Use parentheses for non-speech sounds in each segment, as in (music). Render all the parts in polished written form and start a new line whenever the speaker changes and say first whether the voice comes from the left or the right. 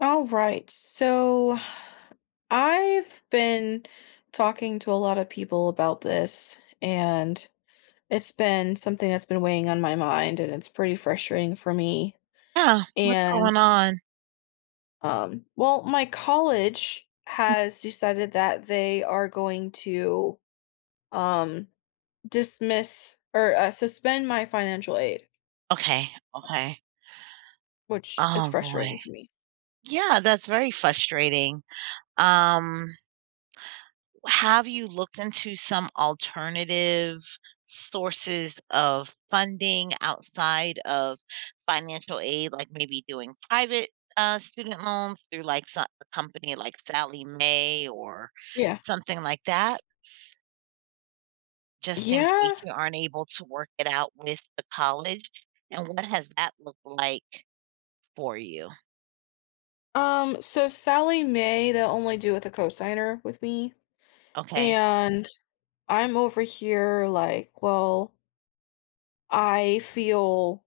left: All right. So I've been talking to a lot of people about this, and it's been something that's been weighing on my mind, and it's pretty frustrating for me.
right: Yeah, what's
left: And
right: going on?
left: well, my college has decided that they are going to um dismiss or suspend my financial aid,
right: Okay, okay.
left: which is
right: Oh, boy.
left: frustrating for me.
right: Yeah, that's very frustrating. Um, have you looked into some alternative sources of funding outside of financial aid, like maybe doing private, student loans through, like, so a company like Sally Mae or
left: Yeah.
right: something like that, just in case
left: Yeah.
right: you aren't able to work it out with the college? And what has that looked like for you?
left: So Sally May, they'll only do with a cosigner with me.
right: Okay.
left: And I'm over here like, well, I feel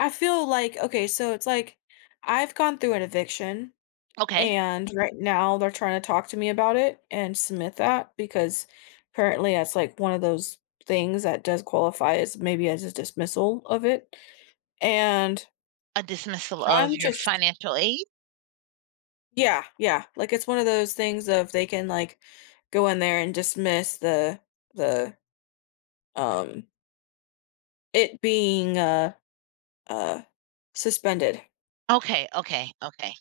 left: I feel like okay, so it's like I've gone through an eviction,
right: Okay.
left: and right now they're trying to talk to me about it and submit that because apparently that's like one of those things that does qualify as maybe as a dismissal of it. And
right: A dismissal
left: okay.
right: of
left: I'm
right: your
left: just
right: financial aid?
left: Yeah, yeah. Like it's one of those things of they can like go in there and dismiss the um it being Uh, suspended,
right: Okay, okay, okay.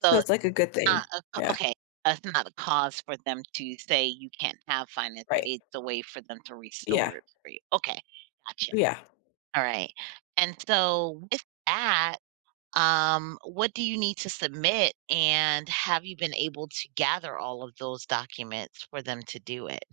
left: so
right: So,
left: it's like a good
right: uh,
left: thing.
right: a c
left: Yeah,
right: okay, it's not a cause for them to say you can't have financial
left: right.
right: aid, it's a way for them to
left: Yeah,
right: restore it for you. Okay, gotcha.
left: yeah.
right: Alright, and so with that, what do you need to submit, and have you been able to gather all of those documents for them to do it?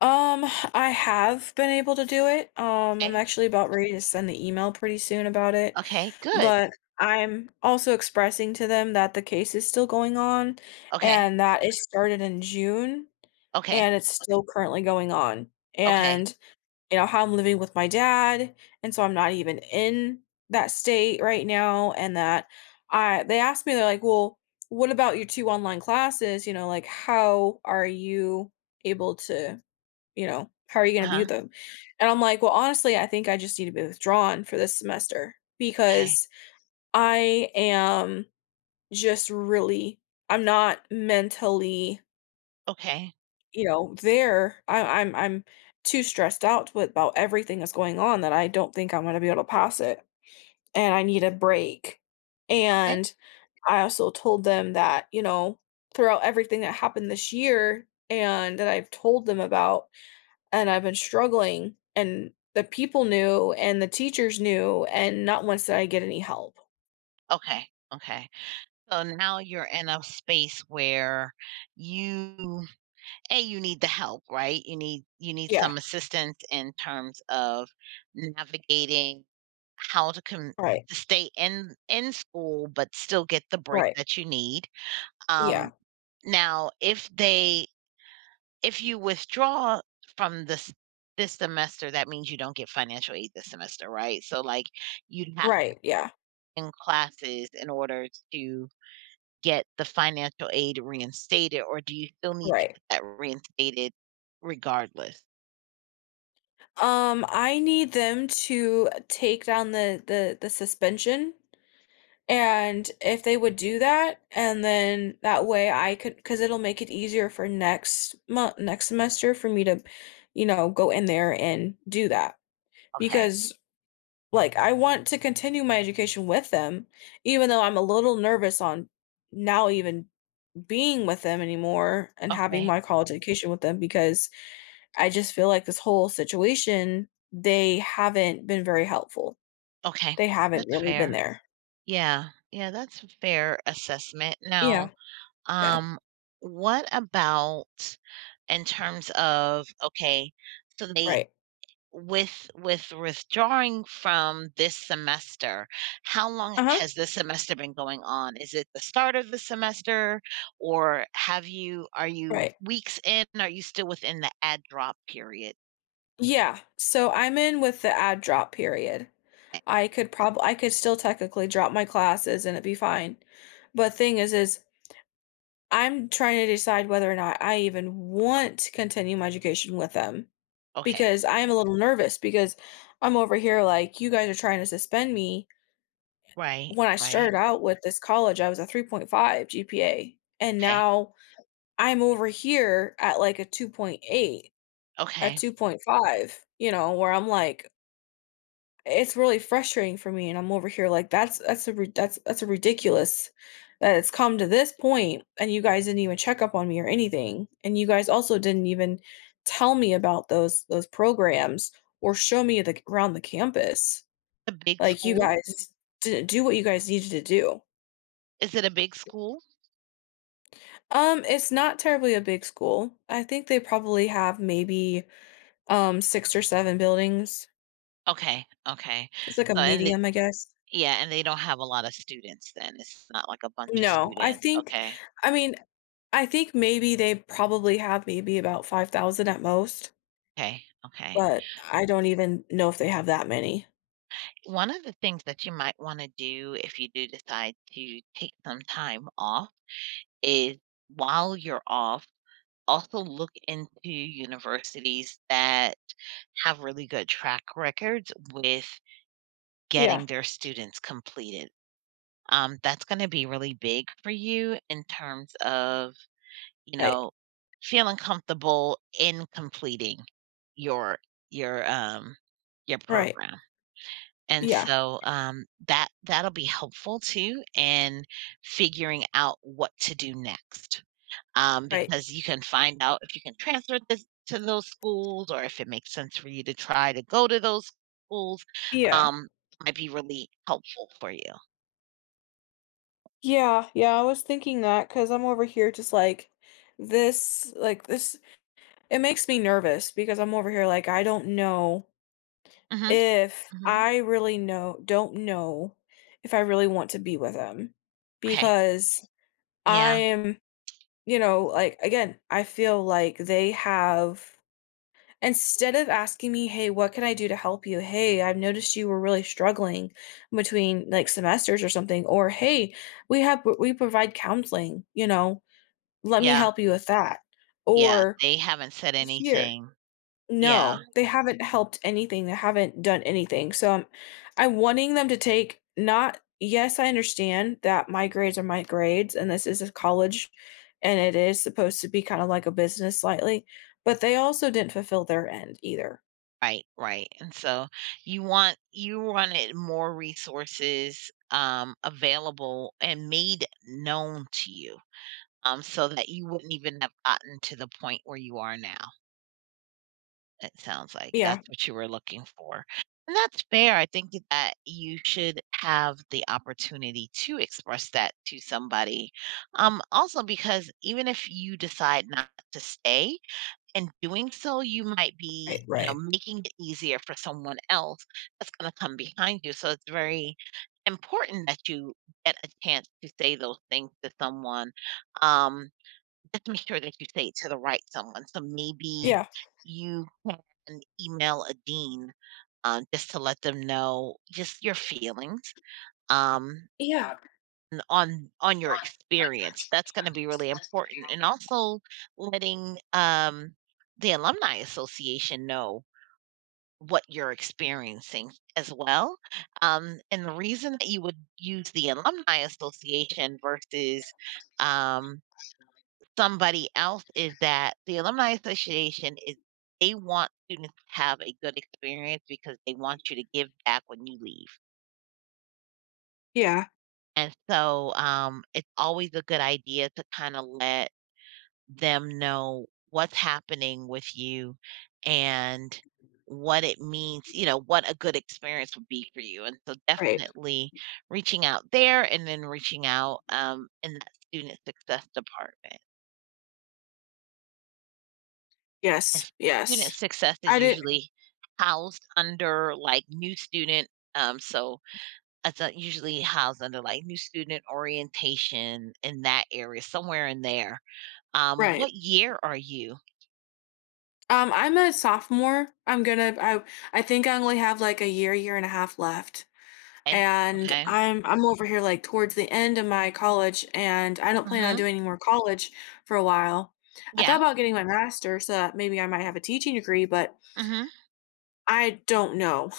left: Um, I have been able to do it. I'm
right: Okay.
left: actually about ready to send the email pretty soon about it,
right: Okay, good.
left: but I'm also expressing to them that the case is still going on
right: Okay,
left: and that it started in June
right: okay,
left: and it's still currently going on,
right: okay.
left: and you know, how I'm living with my dad, and so I'm not even in that state right now. And that I they asked me. They're like, "Well, what about your 2 online classes? You know, like, how are you able to, you know, how are you gonna be with
right: Uh-huh.
left: them?" And I'm like, "Well, honestly, I think I just need to be withdrawn for this semester
right: Okay,
left: because I am just really, I'm not mentally,
right: okay,
left: you know, there. I'm too stressed out with about everything that's going on that I don't think I'm gonna be able to pass it, and I need a break.
right: okay.
left: And I also told them that, you know, throughout everything that happened this year, and that I've told them about, and I've been struggling and the people knew and the teachers knew, and not once did I get any help."
right: Okay, okay. So now you're in a space where you A, you need the help, right? You need
left: Yeah,
right: some assistance in terms of navigating how to com
left: right,
right: to stay in school, but still get the break
left: right,
right: that you need. Um,
left: yeah,
right: Now if they if you withdraw from this semester, that means you don't get financial aid this semester, right? So like you'd have to
left: right, yeah,
right: in classes in order to get the financial aid reinstated, or do you still need to
left: right.
right: get that reinstated regardless?
left: I need them to take down the suspension, and if they would do that, and then that way I could because it'll make it easier for next month, next semester for me to, you know, go in there and do that.
right: Okay.
left: Because like, I want to continue my education with them, even though I'm a little nervous on now even being with them anymore and having
right: Okay.
left: my college education with them, because I just feel like this whole situation, they haven't been very helpful.
right: Okay.
left: They haven't
right: That's
left: really been
right: fair.
left: there.
right: Yeah. Yeah, that's a fair assessment.
left: Yeah,
right: Now,
left: yeah,
right: um, what about in terms of okay, so they
left: right.
right: with withdrawing from this semester, how long
left: Uh-huh,
right: has this semester been going on? Is it the start of the semester, or have you are you
left: right.
right: weeks in? Are you still within the add drop period?
left: Yeah, so I'm in with the ad drop period.
right: Eh,
left: I could probably, I could still technically drop my classes and it'd be fine. But thing is I'm trying to decide whether or not I even want to continue my education with them
right: okay.
left: because I am a little nervous, because I'm over here like, "You guys are trying to suspend me
right: Right.
left: when I
right: Right.
left: started out with this college, I was a 3.5 GPA, and
right: Okay.
left: now I'm over here at, like, a 2.8, a
right: Okay.
left: 2.5, you know, where I'm like, it's really frustrating for me." And I'm over here like, "That's a ridiculous that it's come to this point, and you guys didn't even check up on me or anything, and you guys also didn't even tell me about those programs or show me the around the campus.
right: A big
left: Like, you
right: school?
left: guys didn't do what you guys needed to do."
right: Is it a big school?
left: It's not terribly a big school. I think they probably have maybe, 6 or 7 buildings.
right: Okay. Okay.
left: It's like a, mhm,
right: So and it,
left: medium, I guess.
right: yeah, and they don't have a lot of students then. It's not like a bunch of
left: No, I
right: students.
left: think,
right: Okay.
left: I mean, I think maybe they probably have maybe about 5,000 at most,
right: Okay. Okay.
left: but I don't even know if they have that many.
right: One of the things that you might want to do if you do decide to take some time off is while you're off, also look into universities that have really good track records with
left: Yeah,
right: getting their students completed. That's going to be really big for you in terms of, you
left: right,
right: know, feeling comfortable in completing your your um your
left: right.
right: program. And
left: Yeah,
right: so, that that'll be helpful too in figuring out what to do next,
left: right.
right: because you can find out if you can transfer this to those schools or if it makes sense for you to try to go to those schools,
left: Yeah.
right: um, might be really helpful for you.
left: Yeah, yeah, I was thinking that because 'cause I'm over here just like, this it makes me nervous because I'm over here like, I don't know
right: Mhm,
left: if
right: mhm.
left: I really know, don't know if I really want to be with him
right: Okay.
left: because I
right: Yeah,
left: am, you know, like, again, I feel like they have instead of asking me, "Hey, what can I do to help you? Hey, I've noticed you were really struggling between like semesters or something," or "Hey, we provide counseling, you know, let me
right: yeah,
left: help you with that."
right: yeah.
left: Or,
right: They haven't said
left: "Here,
right: anything. Yeah.
left: no, they haven't helped anything, they haven't done anything, so I'm wanting them to take not yes, I understand that my grades are my grades, and this is a college, and it is supposed to be kinda like a business slightly, but they also didn't fulfill their end either."
right: Right, right, and so you wanted more resources, available and made known to you, so that you wouldn't even have gotten to the point where you are now, it sounds like.
left: Yeah,
right: That's what you were looking for, and that's fair, I think that you should have the opportunity to express that to somebody, also because even if you decide not to stay in doing so, you might be,
left: right,
right: you know,
left: right.
right: making it easier for someone else that's going to come behind you. So it's very important that you get a chance to say those things to someone. Um, just make sure that you say it to the right someone. So maybe
left: Yeah.
right: you can email a dean just to let them know just your feelings. Um,
left: Yeah.
right: on your experience. That's gonna be really important, and also letting, the alumni association know what you're experiencing as well. And the reason that you would use the alumni association versus, um, somebody else is that the alumni association is they want students to have a good experience because they want you to give back when you leave.
left: Yeah,
right: And so, it's always a good idea to kinda let them know what's happening with you and what it means, you know, what a good experience would be for you. And so
left: right.
right: definitely reaching out there and then reaching out in that student success department.
left: Yes,
right: And
left: yes.
right: student success
left: I
right: is
left: did.
right: usually housed under like new student. So it's usually housed under like new student orientation in that area, somewhere in there.
left: Right.
right: What year are you?
left: I'm a sophomore. I think I only have, like, a year, year and a half left.
right: Okay.
left: And
right: Okay.
left: I'm over here, like, towards the end of my college, and I don't plan on
right: Mm-hmm.
left: doing any more college for a while. I thought
right: Yeah.
left: about getting my master, so that maybe I might have a teaching degree, but
right: Mhm.
left: I don't know (laughs) know,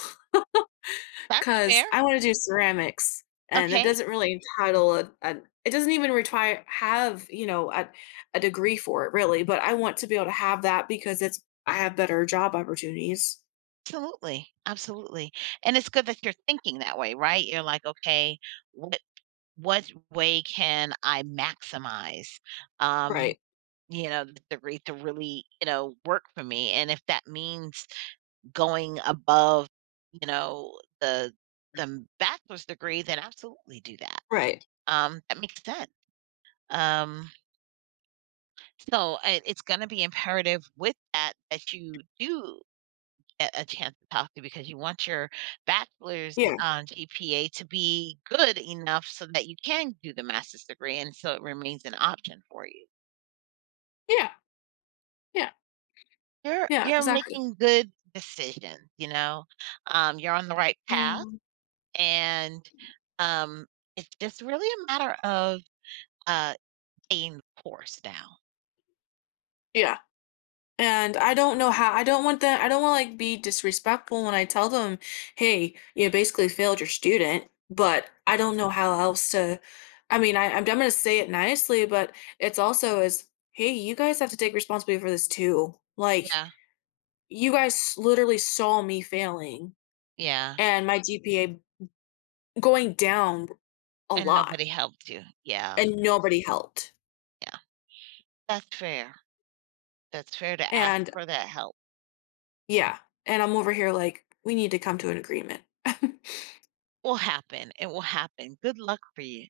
right: That's
left: cause
right: fair.
left: I wanna do ceramics, and it
right: Okay.
left: doesn't really entitle a it doesn't even require have, you know, a degree for it really, but I want to be able to have that because it's I have better job opportunities.
right: Absolutely. Absolutely. And it's good that you're thinking that way, right? You're like, okay, what what way can I maximize um, you know, the rate to really, you know, work for me? And if that means going above, you know, the the bachelor's degree, then absolutely do that.
left: Right.
right: That makes sense. Um, so it's going to be imperative with that that you do get a chance to talk to because you want your bachelor's,
left: Yeah.
right: GPA to be good enough so that you can do the master's degree, and so it remains an option for you.
left: Yeah, yeah,
right: You're
left: yeah,
right: you're
left: exactly.
right: making good decisions, you know? You're on the right
left: Yeah.
right: path, and, um, it's just really a matter of, uh, staying the course now.
left: Yeah. And I don't know how I don't want that I don't wanna, like, be disrespectful when I tell them, "Hey, you know, basically failed your student," but I don't know how else to, I mean, I'm gonna say it nicely, but it's also is, "Hey, you guys have to take responsibility for this too. Like,
right: Yeah,
left: you guys literally saw me failing
right: yeah,
left: and my GPA going down a
right: and
left: lot,
right: nobody helped you. Yeah,
left: and nobody helped."
right: yeah. That's fair. That's fair to ask
left: And
right: for that help.
left: yeah, and I'm over here like, "We need to come to an agreement." (laughs)
right: Will happen. It will happen. Good luck for you.